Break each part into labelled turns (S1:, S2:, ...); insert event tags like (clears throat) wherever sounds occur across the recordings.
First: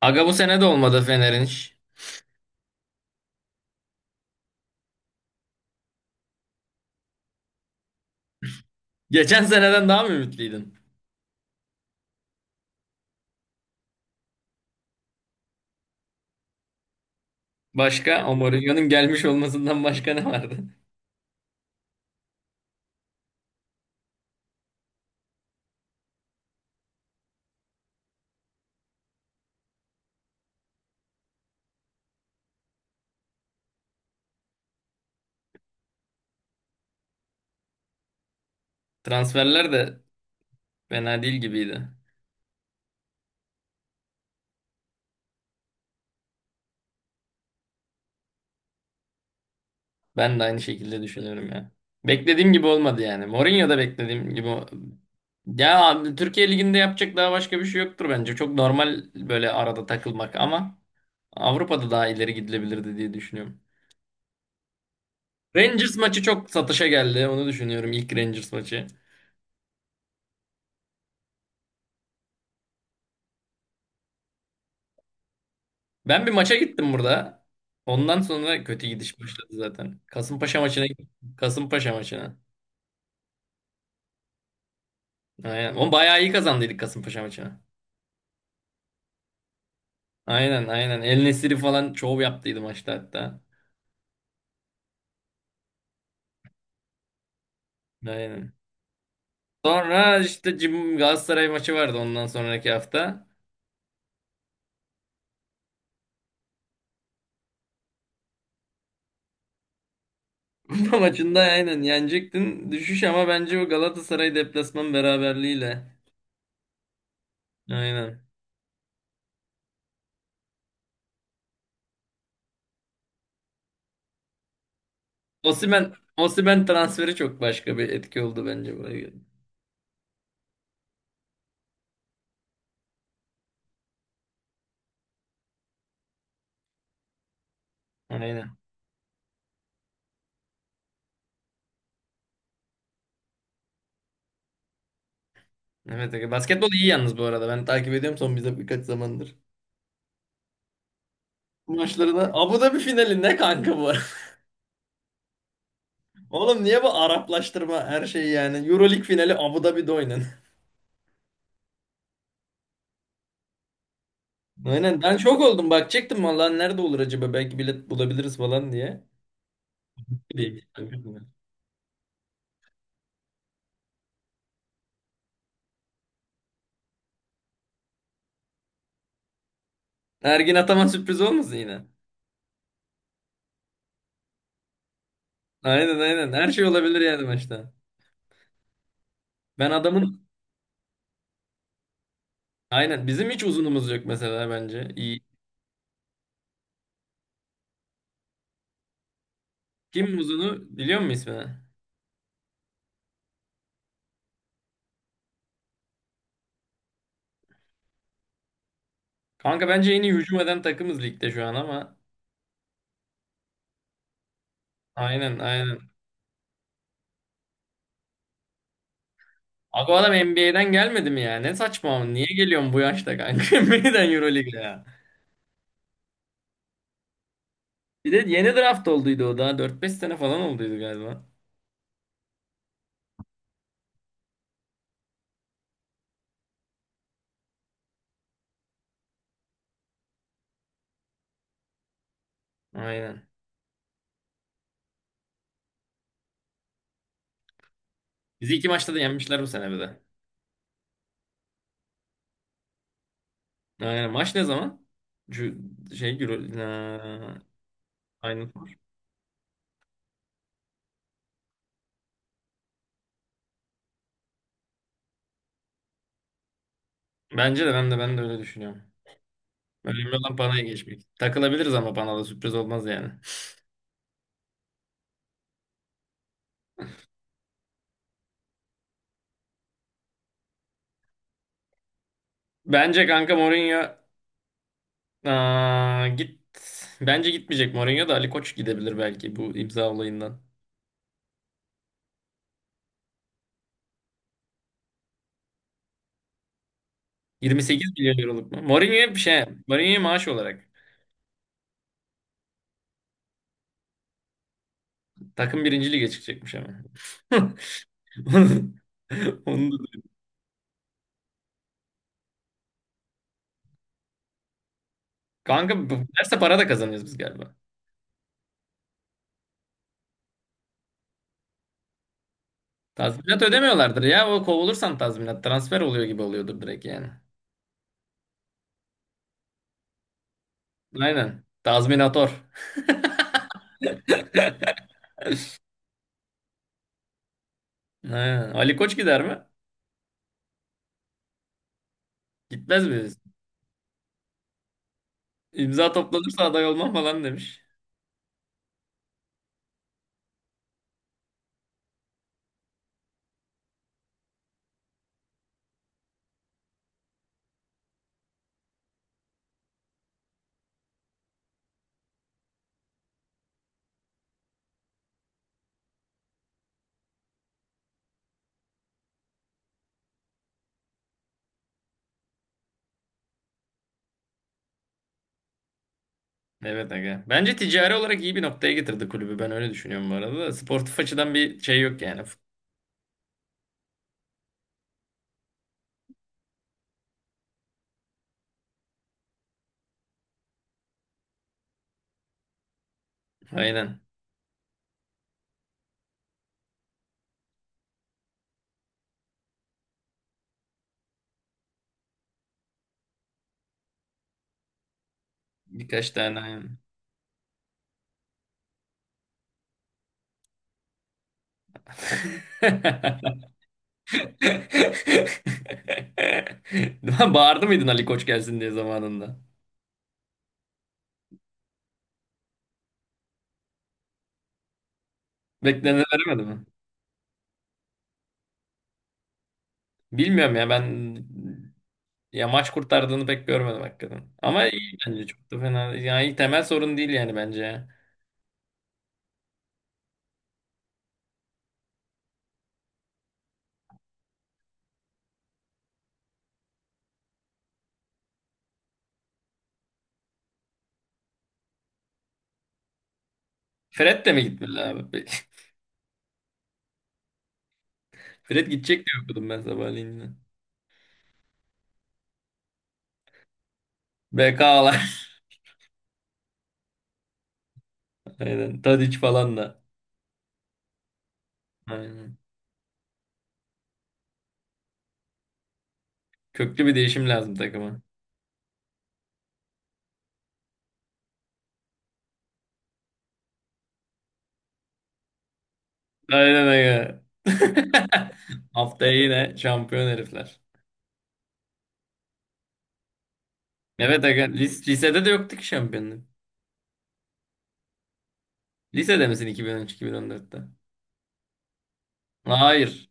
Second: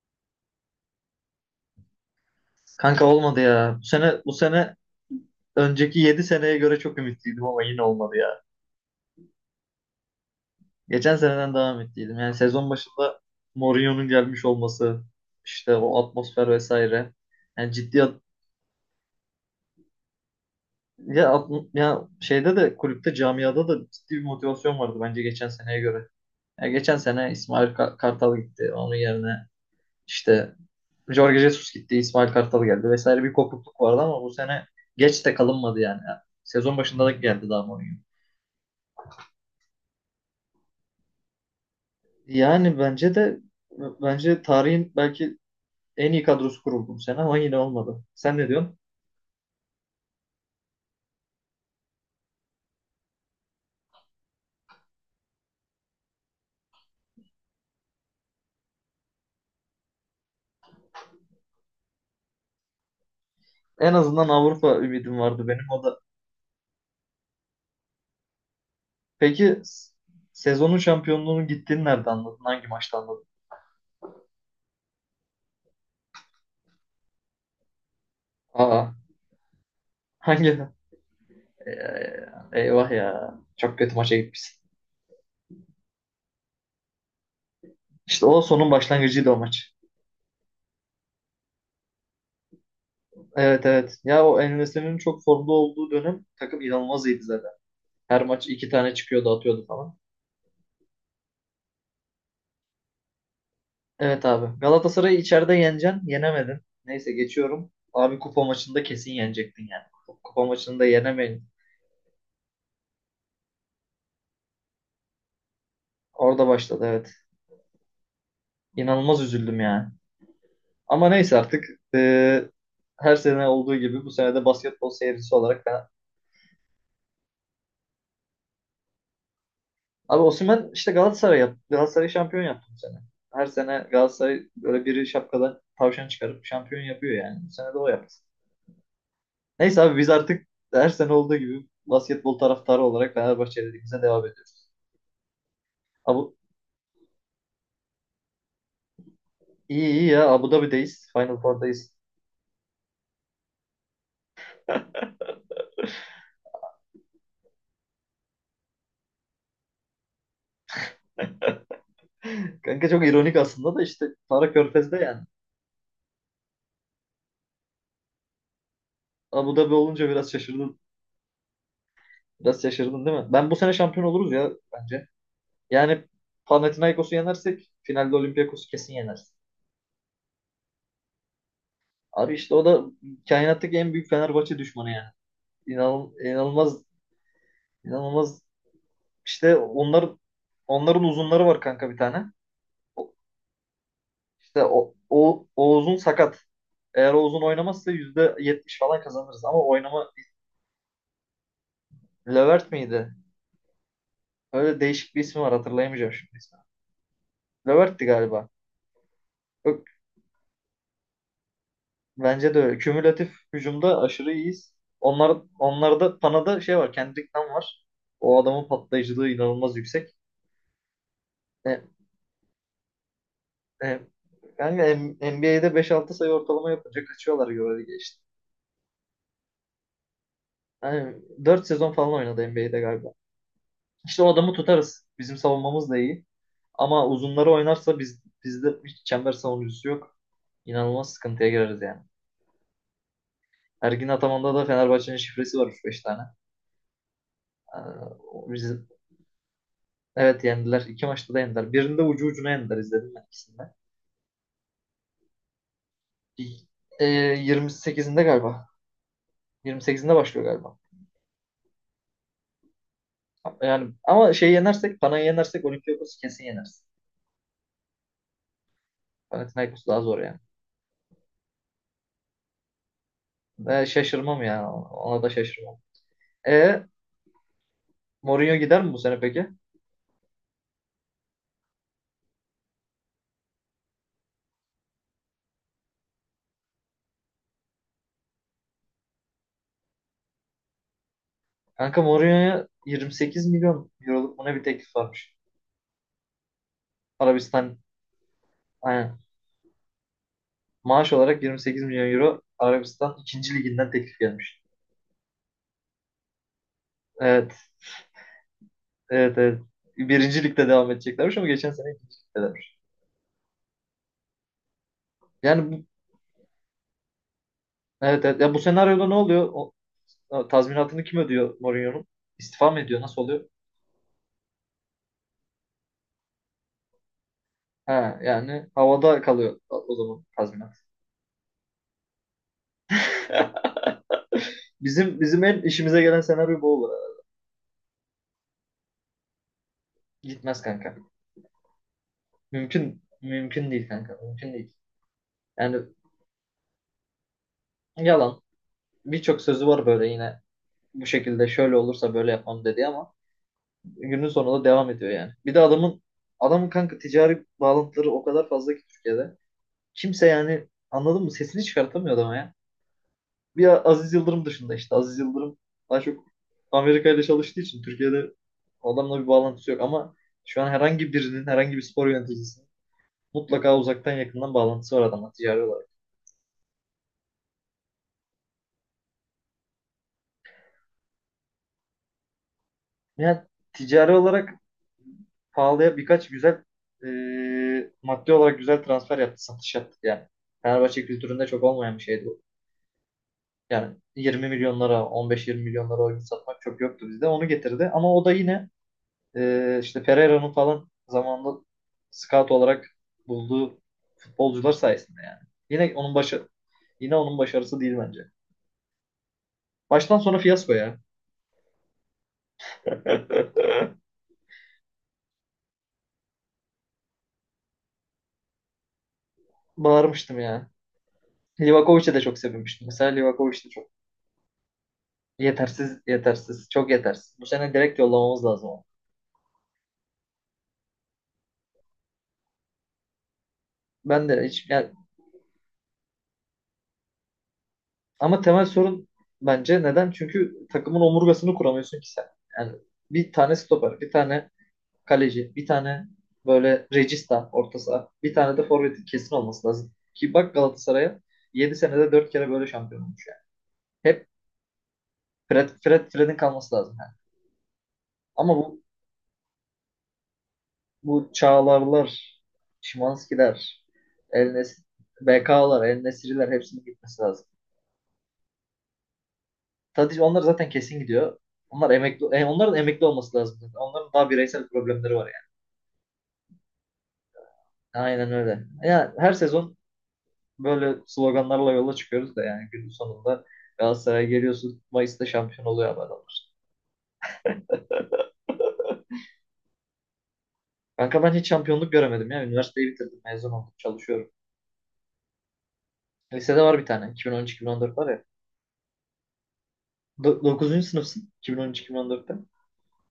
S1: Aga bu sene de olmadı Fener'in iş.
S2: Kanka olmadı ya. Bu sene önceki 7 seneye göre çok ümitliydim ama yine olmadı ya.
S1: Geçen seneden daha mı ümitliydin?
S2: Geçen seneden daha ümitliydim. Yani sezon başında Mourinho'nun gelmiş olması, işte o atmosfer vesaire. Yani ciddi at-
S1: Başka? O Mourinho'nun gelmiş olmasından başka ne vardı?
S2: ya, at- Ya şeyde de kulüpte camiada da ciddi bir motivasyon vardı bence geçen seneye göre. Ya geçen sene İsmail Kartal gitti. Onun yerine işte Jorge Jesus gitti, İsmail Kartal geldi vesaire bir kopukluk vardı ama bu sene geç de kalınmadı yani. Sezon başında da geldi daha Mourinho.
S1: (laughs) Transferler de fena değil gibiydi.
S2: Yani bence tarihin belki en iyi kadrosu kuruldu bu sene ama yine olmadı. Sen ne diyorsun?
S1: Ben de aynı şekilde düşünüyorum ya. Beklediğim gibi olmadı yani. Mourinho da beklediğim gibi. Ya abi, Türkiye Ligi'nde yapacak daha başka bir şey yoktur bence. Çok normal böyle arada takılmak ama Avrupa'da daha ileri gidilebilirdi diye düşünüyorum.
S2: En azından Avrupa ümidim vardı benim o
S1: Rangers
S2: da.
S1: maçı çok satışa geldi. Onu düşünüyorum ilk Rangers maçı.
S2: Peki s- Sezonun şampiyonluğunun gittiğini nerede anladın? Hangi maçta anladın?
S1: Ben bir maça gittim burada. Ondan sonra kötü
S2: Aa,
S1: gidiş başladı zaten.
S2: hangi?
S1: Kasımpaşa maçına gittim. Kasımpaşa
S2: Ee,
S1: maçına.
S2: Eyvah ya. Çok kötü maça gitmişsin.
S1: Aynen. O bayağı iyi kazandıydık Kasımpaşa maçına.
S2: İşte o sonun başlangıcıydı o maç.
S1: Aynen, aynen. El Nesiri falan şov yaptıydı maçta hatta.
S2: Evet, evet. Ya o En-Nesyri'nin çok formda olduğu dönem takım inanılmaz iyiydi zaten. Her maç
S1: Aynen.
S2: iki tane çıkıyordu atıyordu falan.
S1: Sonra işte Galatasaray maçı vardı ondan sonraki hafta.
S2: Evet abi. Galatasaray'ı içeride yeneceksin. Yenemedin. Neyse geçiyorum. Abi kupa maçında kesin yenecektin yani. Kupa maçında
S1: (laughs) Bu maçında
S2: yenemeyin.
S1: aynen yenecektin. Düşüş ama bence o Galatasaray deplasman beraberliğiyle.
S2: Orada başladı evet.
S1: Aynen.
S2: İnanılmaz üzüldüm yani. Ama neyse artık eee, her sene olduğu gibi bu sene de basketbol seyircisi olarak ben...
S1: Osimhen, Osimhen transferi çok başka bir etki oldu bence buraya.
S2: Abi Osimhen işte Galatasaray yaptı. Galatasaray şampiyon yaptı bu sene. Her sene Galatasaray böyle biri şapkadan tavşan çıkarıp şampiyon yapıyor yani. Bu sene de o yaptı.
S1: Aynen.
S2: Neyse abi biz artık her sene olduğu gibi basketbol taraftarı olarak Fenerbahçe'de bize devam ediyoruz.
S1: Evet, Ege.
S2: Abi,
S1: Basketbol iyi yalnız bu arada. Ben takip ediyorum son bize birkaç zamandır.
S2: İyi iyi ya, Abu Dhabi'deyiz. Final Four'dayız.
S1: Maçlarına. Abu Dhabi finali ne kanka bu? (laughs) Oğlum niye bu Araplaştırma her şey yani? Euroleague finali Abu Dhabi'de oynan.
S2: (laughs) Kanka çok ironik aslında da işte Para
S1: (laughs)
S2: Körfez'de
S1: Aynen, ben
S2: yani.
S1: şok oldum bak çektim vallahi nerede olur acaba belki bilet bulabiliriz falan diye.
S2: Abu Dhabi olunca
S1: (laughs)
S2: biraz
S1: Değil.
S2: şaşırdın. Biraz şaşırdın değil mi? Ben bu sene şampiyon oluruz ya bence. Yani Panathinaikos'u yenersek finalde Olympiakos'u kesin yeneriz.
S1: Ergin Ataman sürpriz olmasın yine.
S2: Abi işte o da kainattaki en büyük Fenerbahçe düşmanı yani.
S1: Aynen,
S2: İnan,
S1: aynen, her şey
S2: inanılmaz
S1: olabilir yani maçta.
S2: inanılmaz işte
S1: Ben adamın
S2: onların uzunları var kanka bir tane.
S1: aynen
S2: O-
S1: bizim hiç uzunumuz yok mesela
S2: İşte
S1: bence. İyi.
S2: o uzun sakat. Eğer o uzun oynamazsa %70 falan kazanırız ama oynama
S1: Kim uzunu biliyor musun ismini?
S2: Levert miydi? Öyle değişik bir ismi var hatırlayamayacağım şimdi ismi. Levert'ti galiba.
S1: Kanka
S2: Yok,
S1: bence en iyi hücum eden takımız ligde şu an ama
S2: bence de öyle. Kümülatif hücumda aşırı iyiyiz.
S1: aynen, aynen.
S2: Onlarda Pana'da şey var. Kendrick Nunn var. O adamın patlayıcılığı inanılmaz
S1: Abi o
S2: yüksek.
S1: adam NBA'den gelmedi mi ya? Ne
S2: E,
S1: saçma. Niye geliyorsun bu yaşta kanka? (laughs)
S2: e,
S1: NBA'den Euroleague'e
S2: yani
S1: ya.
S2: NBA'de beş altı sayı ortalama yapınca kaçıyorlar göre
S1: Bir
S2: geçti.
S1: de yeni draft olduydu o daha. Dört beş sene falan olduydu
S2: Yani
S1: galiba.
S2: 4 sezon falan oynadı NBA'de galiba. İşte o adamı tutarız. Bizim savunmamız da iyi. Ama uzunları oynarsa bizde hiç çember savunucusu yok. İnanılmaz sıkıntıya gireriz yani.
S1: Aynen.
S2: Ergin Ataman'da da Fenerbahçe'nin şifresi var 3 beş tane. Ee,
S1: Bizi iki
S2: bizi,
S1: maçta da yenmişler bu sene bir de.
S2: evet yendiler. İki maçta da yendiler. Birinde ucu ucuna yendiler izledim ben ikisinde.
S1: Aynen. Maç ne zaman? Şu
S2: Ee,
S1: Ha,
S2: 28'inde
S1: aynen.
S2: galiba. 28'inde başlıyor galiba. Yani ama yenersek, Panay'ı yenersek Olympiakos'u kesin yeneriz.
S1: Bence de ben de öyle düşünüyorum.
S2: Panathinaikos daha
S1: Önemli
S2: zor
S1: olan
S2: yani.
S1: Pana'ya geçmek. Takılabiliriz ama Pana'da sürpriz olmaz yani.
S2: Ve şaşırmam ya. Ona da şaşırmam. E, Mourinho gider mi bu sene peki?
S1: Bence kanka Mourinho. Aa, git. Bence gitmeyecek Mourinho da Ali Koç gidebilir belki bu imza olayından.
S2: Kanka Mourinho'ya 28 milyon euroluk buna bir teklif varmış. Arabistan,
S1: 28 milyon euroluk mu? Mourinho'ya
S2: aynen.
S1: bir şey. Mourinho'ya maaş olarak.
S2: Maaş olarak 28 milyon euro Arabistan ikinci liginden teklif gelmiş.
S1: Takım birinci lige çıkacakmış ama. (laughs)
S2: Evet,
S1: Onu
S2: evet, evet.
S1: onu da duydum.
S2: Birinci ligde devam edeceklermiş ama geçen sene ikinci ligdelermiş. Yani bu,
S1: Kanka bu- derse para da kazanıyoruz biz galiba.
S2: evet, evet. Ya bu senaryoda ne oluyor? O tazminatını kim ödüyor Mourinho'nun? İstifa mı ediyor? Nasıl
S1: Tazminat
S2: oluyor?
S1: ödemiyorlardır ya. O kovulursan tazminat. Transfer oluyor gibi oluyordur direkt yani.
S2: Ha, yani havada kalıyor o zaman tazminat.
S1: Aynen. Tazminator.
S2: Bizim en işimize gelen senaryo bu olur herhalde.
S1: Aynen. Ali Koç gider mi?
S2: Gitmez kanka.
S1: Gitmez
S2: Mümkün
S1: mi?
S2: mümkün değil kanka. Mümkün değil. Yani
S1: İmza toplanırsa aday olmam falan demiş.
S2: yalan. Birçok sözü var böyle yine bu şekilde şöyle olursa böyle yapmam dedi ama günün sonunda devam ediyor yani. Bir de adamın kanka ticari bağlantıları o kadar fazla ki Türkiye'de. Kimse yani anladın mı? Sesini çıkartamıyor adama ya. Bir Aziz Yıldırım dışında işte. Aziz Yıldırım daha çok Amerika ile çalıştığı için Türkiye'de adamla bir bağlantısı yok ama şu an herhangi birinin, herhangi bir spor yöneticisinin mutlaka uzaktan yakından bağlantısı var adamla ticari olarak.
S1: Evet aga. Bence ticari olarak iyi bir noktaya getirdi kulübü. Ben öyle düşünüyorum bu arada. Da. Sportif açıdan bir şey yok yani.
S2: Yani ticari olarak pahalıya birkaç güzel maddi olarak güzel transfer yaptı, satış yaptı yani. Fenerbahçe kültüründe çok olmayan bir şeydi bu. Yani
S1: Aynen.
S2: 20 milyonlara, 15-20 milyonlara oyun satmak çok yoktu bizde. Onu getirdi. Ama o da yine işte Pereira'nın falan zamanında scout olarak bulduğu futbolcular sayesinde yani. Yine
S1: Birkaç
S2: onun
S1: tane
S2: başı
S1: aynen.
S2: Yine onun başarısı değil bence. Baştan sona fiyasko ya. (laughs)
S1: (laughs) Bağırdı mıydın Ali Koç gelsin diye zamanında?
S2: Bağırmıştım ya. Livakovic'e de çok sevinmiştim. Mesela Livakovic de çok yetersiz,
S1: Bekleneni veremedi mi?
S2: yetersiz, çok yetersiz. Bu sene direkt yollamamız lazım onu.
S1: Bilmiyorum ya ben. Ya maç kurtardığını pek görmedim
S2: Ben
S1: hakikaten.
S2: de hiç
S1: Ama
S2: yani.
S1: iyi bence, çok da fena. Yani temel sorun değil yani bence ya.
S2: Ama temel sorun bence neden? Çünkü takımın omurgasını kuramıyorsun ki sen. Yani bir tane stoper, bir tane kaleci, bir tane böyle regista orta saha, bir tane de forvetin kesin olması lazım. Ki bak Galatasaray'a 7 senede 4 kere böyle şampiyon olmuş yani.
S1: Fred
S2: Hep
S1: de mi gitmeli abi?
S2: Fred'in kalması lazım yani.
S1: (laughs)
S2: Ama
S1: Fred
S2: bu
S1: gidecek diye okudum ben sabahleyin. Yine.
S2: bu Çağlarlar, Şimanskiler, El Nes
S1: BK'lar.
S2: BK'lar, El Nesri'ler hepsinin gitmesi lazım.
S1: (laughs) Aynen. Tadic falan da.
S2: Tadic onlar zaten kesin gidiyor. Onlar emekli,
S1: Aynen.
S2: onların emekli olması lazım. Onların daha bireysel problemleri var yani.
S1: Köklü bir değişim lazım takıma.
S2: Aynen öyle. Yani her sezon böyle sloganlarla yola çıkıyoruz da yani günün sonunda Galatasaray'a geliyorsun. Mayıs'ta şampiyon oluyor abi adamlar.
S1: Aynen öyle. (laughs) Haftaya yine şampiyon herifler.
S2: Kanka ben hiç şampiyonluk göremedim ya. Üniversiteyi bitirdim. Mezun oldum.
S1: Evet
S2: Çalışıyorum.
S1: aga, lisede de yoktu ki şampiyonluk.
S2: Lisede var bir tane. 2013-2014 var ya.
S1: Lisede misin
S2: Do-
S1: 2013-2014'te?
S2: Dokuzuncu sınıfsın. 2013-2014'te.
S1: Hayır.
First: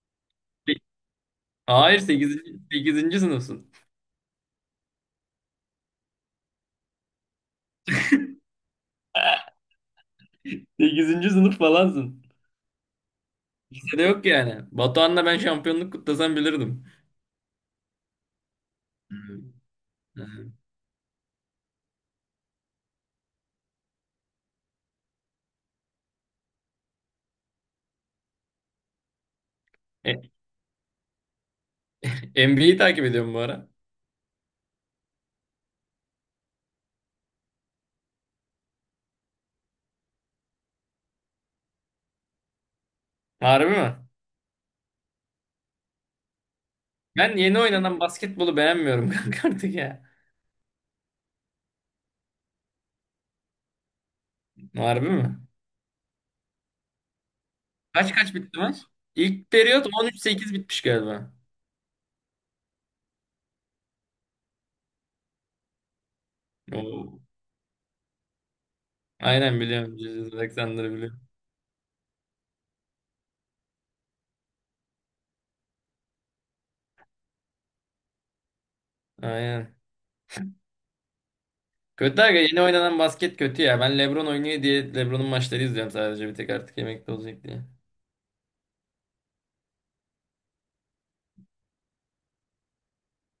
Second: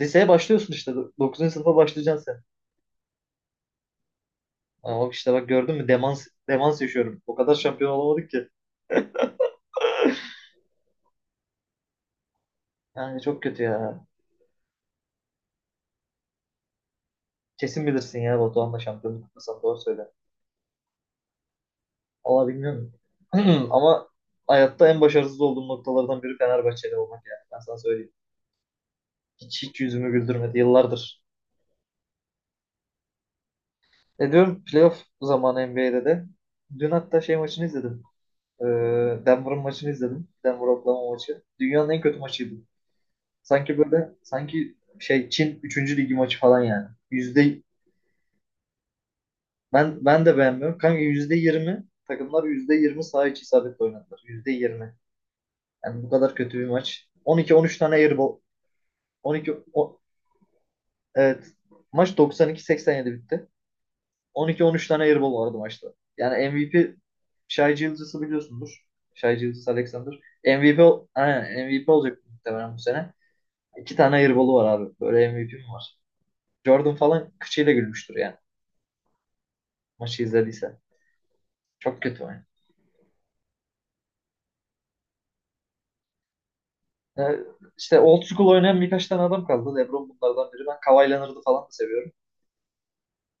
S2: Liseye başlıyorsun
S1: Li-
S2: işte. Dokuzuncu sınıfa
S1: Hayır,
S2: başlayacaksın sen.
S1: sekizinci sınıfsın.
S2: Ama işte bak gördün mü? Demans, demans yaşıyorum. O kadar şampiyon olamadık ki.
S1: (laughs) Sekizinci sınıf falansın.
S2: Yani çok kötü
S1: Lisede
S2: ya.
S1: yok yani. Batuhan'la ben şampiyonluk kutlasam bilirdim.
S2: Kesin bilirsin ya, Batuhan'la şampiyonluk
S1: Hı.
S2: kutlasam doğru söyle. Valla bilmiyorum. (clears throat) Ama hayatta en başarısız olduğum noktalardan biri Fenerbahçeli olmak yani. Ben sana söyleyeyim. Hiç, hiç yüzümü güldürmedi yıllardır.
S1: E, NBA'yi takip ediyorum bu ara.
S2: E, diyorum playoff zamanı NBA'de de. Dün hatta şey maçını izledim. Ee, Denver'ın maçını izledim. Denver Oklahoma maçı. Dünyanın en kötü maçıydı.
S1: Harbi
S2: Sanki
S1: mi?
S2: böyle sanki şey Çin üçüncü ligi maçı falan yani.
S1: Ben yeni oynanan basketbolu beğenmiyorum (laughs) kanka artık ya.
S2: Ben de beğenmiyorum. Kanka %20 takımlar %20 saha içi isabetle oynadılar. %20.
S1: Harbi mi?
S2: Yani bu kadar kötü bir maç. 12-13 tane
S1: Kaç kaç
S2: airball.
S1: bitti maç? İlk
S2: 12.
S1: periyot 13-8 bitmiş galiba.
S2: Evet. Maç 92-87 bitti. 12-13 tane airball vardı maçta. Yani MVP
S1: Oo.
S2: Shai Gilgeous'u biliyorsundur. Shai
S1: Aynen
S2: Gilgeous
S1: biliyorum.
S2: Alexander.
S1: Julius
S2: MVP,
S1: Alexander'ı
S2: ol-
S1: biliyorum.
S2: aynen, MVP olacak muhtemelen bu sene. İki tane airball'u var abi. Böyle MVP mi var? Jordan falan kıçıyla gülmüştür yani.
S1: Aynen.
S2: Maçı izlediyse. Çok
S1: Kötü
S2: kötü
S1: aga,
S2: oyun.
S1: yeni oynanan basket kötü ya. Ben LeBron oynuyor diye LeBron'un maçları izliyorum sadece bir tek artık emekli olacak
S2: Yani
S1: diye.
S2: işte old school oynayan birkaç tane adam kaldı. LeBron bunlardan biri. Ben Kawhi Leonard'ı falan da seviyorum.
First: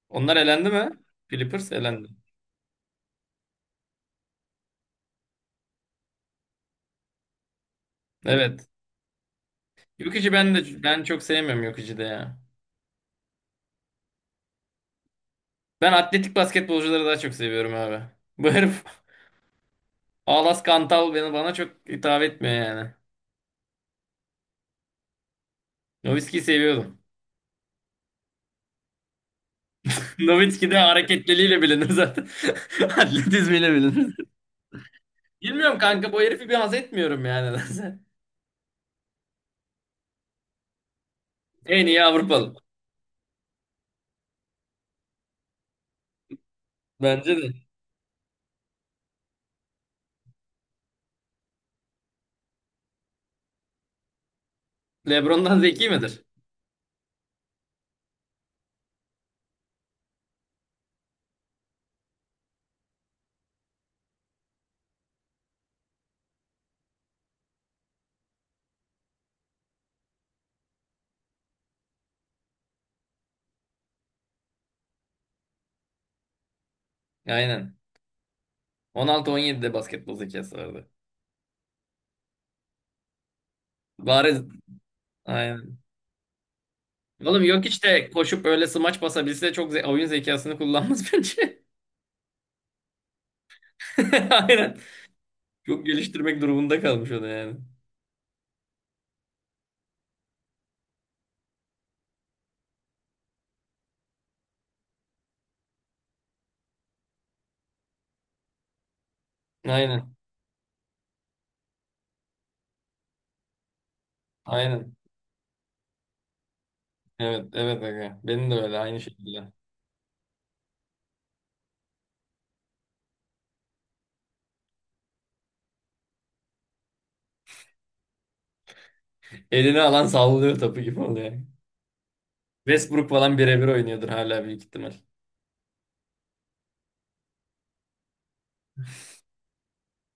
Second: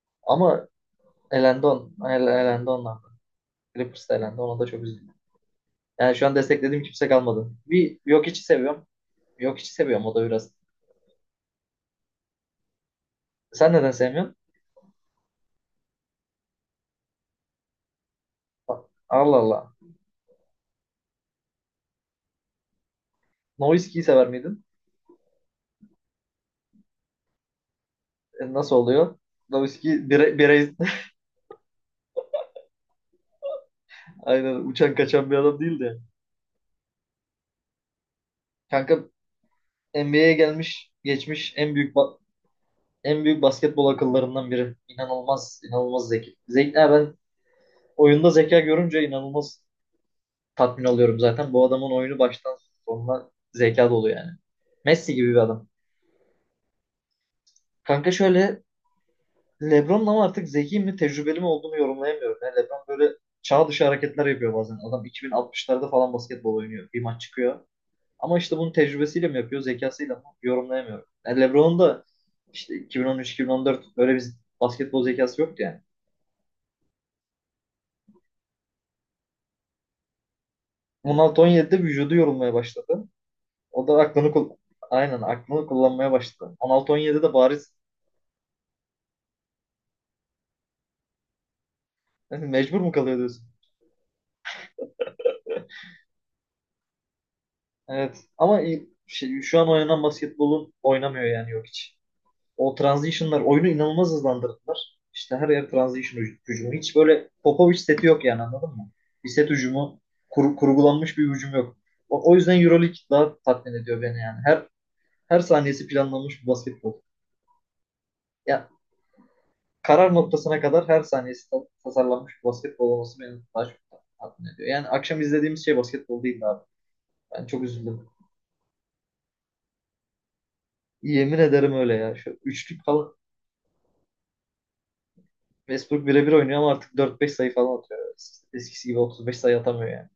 S1: Onlar
S2: Ama
S1: elendi mi?
S2: elendi
S1: Clippers
S2: on.
S1: elendi.
S2: Elendi onlar. Clippers elendi. Ona da çok üzüldüm. Yani şu an desteklediğim kimse kalmadı. Bir yok içi
S1: Evet.
S2: seviyorum. Yok içi seviyorum o da
S1: Jokic'i
S2: biraz.
S1: ben de çok sevmiyorum Jokic'i de ya.
S2: Sen neden sevmiyorsun?
S1: Ben atletik basketbolcuları daha çok seviyorum abi. Bu herif
S2: Allah Allah.
S1: (laughs) Alas Kantal beni bana çok hitap etmiyor yani.
S2: Nowitzki'yi sever miydin?
S1: Nowitzki'yi seviyordum.
S2: E, nasıl oluyor? Nowitzki
S1: (laughs)
S2: bire,
S1: Nowitzki
S2: birey
S1: de hareketliliğiyle bilinir zaten. (laughs) Atletizmiyle bilinir.
S2: (laughs) aynen uçan kaçan bir adam
S1: Bilmiyorum
S2: değil de.
S1: kanka, bu herifi bir haz etmiyorum yani. (laughs)
S2: Kanka NBA'ye gelmiş geçmiş
S1: En iyi Avrupalı.
S2: en büyük basketbol akıllarından biri. İnanılmaz, inanılmaz zeki. Zeki, ben
S1: Bence de.
S2: oyunda zeka görünce inanılmaz tatmin oluyorum zaten. Bu adamın oyunu baştan sonuna zeka dolu yani. Messi gibi bir
S1: LeBron'dan
S2: adam.
S1: zeki midir?
S2: Kanka şöyle, LeBron'un ama artık zeki mi tecrübeli mi olduğunu yorumlayamıyorum. Yani LeBron böyle çağ dışı hareketler yapıyor bazen. Adam 2060'larda falan basketbol oynuyor. Bir maç çıkıyor. Ama işte bunun tecrübesiyle mi yapıyor, zekasıyla mı yorumlayamıyorum. Yani LeBron'un da işte 2013-2014 öyle bir basketbol zekası yoktu yani.
S1: Aynen. 16-17'de basketbol zekası vardı.
S2: 16-17'de vücudu yorulmaya başladı. O da
S1: Bariz.
S2: aynen aklını
S1: Aynen.
S2: kullanmaya başladı. 16-17'de
S1: Oğlum yok
S2: bariz
S1: işte koşup öyle smaç basabilse çok oyun zekasını kullanmaz (laughs) bence.
S2: (laughs) mecbur mu kalıyor diyorsun?
S1: (laughs) Aynen. Çok geliştirmek durumunda kalmış o da yani.
S2: Evet. Ama şu an oynanan basketbolun oynamıyor yani yok hiç. O transition'lar oyunu inanılmaz hızlandırdılar. İşte her yer transition hücumu. Hiç böyle Popovic seti yok yani anladın mı? Bir set hücumu,
S1: Aynen.
S2: kurgulanmış bir hücum yok. O yüzden EuroLeague daha tatmin ediyor beni yani.
S1: Aynen.
S2: Her saniyesi planlanmış bir basketbol.
S1: Evet, evet aga. Benim de
S2: Ya
S1: öyle, aynı şekilde.
S2: karar noktasına kadar her saniyesi tasarlanmış bir basketbol olması beni daha çok tatmin ediyor. Yani akşam izlediğimiz şey basketbol değildi abi. Ben çok üzüldüm.
S1: Elini alan sallıyor topu gibi oluyor.
S2: Yemin ederim öyle ya. Şu üçlük
S1: Westbrook
S2: falan
S1: falan birebir oynuyordur hala büyük ihtimal.
S2: Westbrook birebir oynuyor ama artık dört beş sayı falan atıyor. Eskisi gibi 35 sayı atamıyor yani.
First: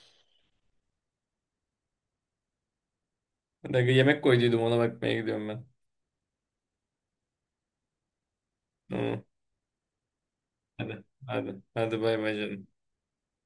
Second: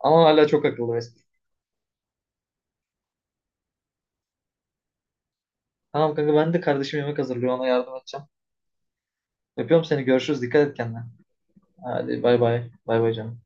S2: Ama hala çok akıllı Vesper.
S1: Aga yemek koyduydum, ona bakmaya gidiyorum ben.
S2: Tamam kanka, ben de kardeşim yemek hazırlıyor ona yardım edeceğim.
S1: Tamam.
S2: Öpüyorum seni, görüşürüz, dikkat et
S1: Hadi.
S2: kendine.
S1: Hadi. Hadi bay
S2: Hadi
S1: bay
S2: bay
S1: canım.
S2: bay. Bay bay canım.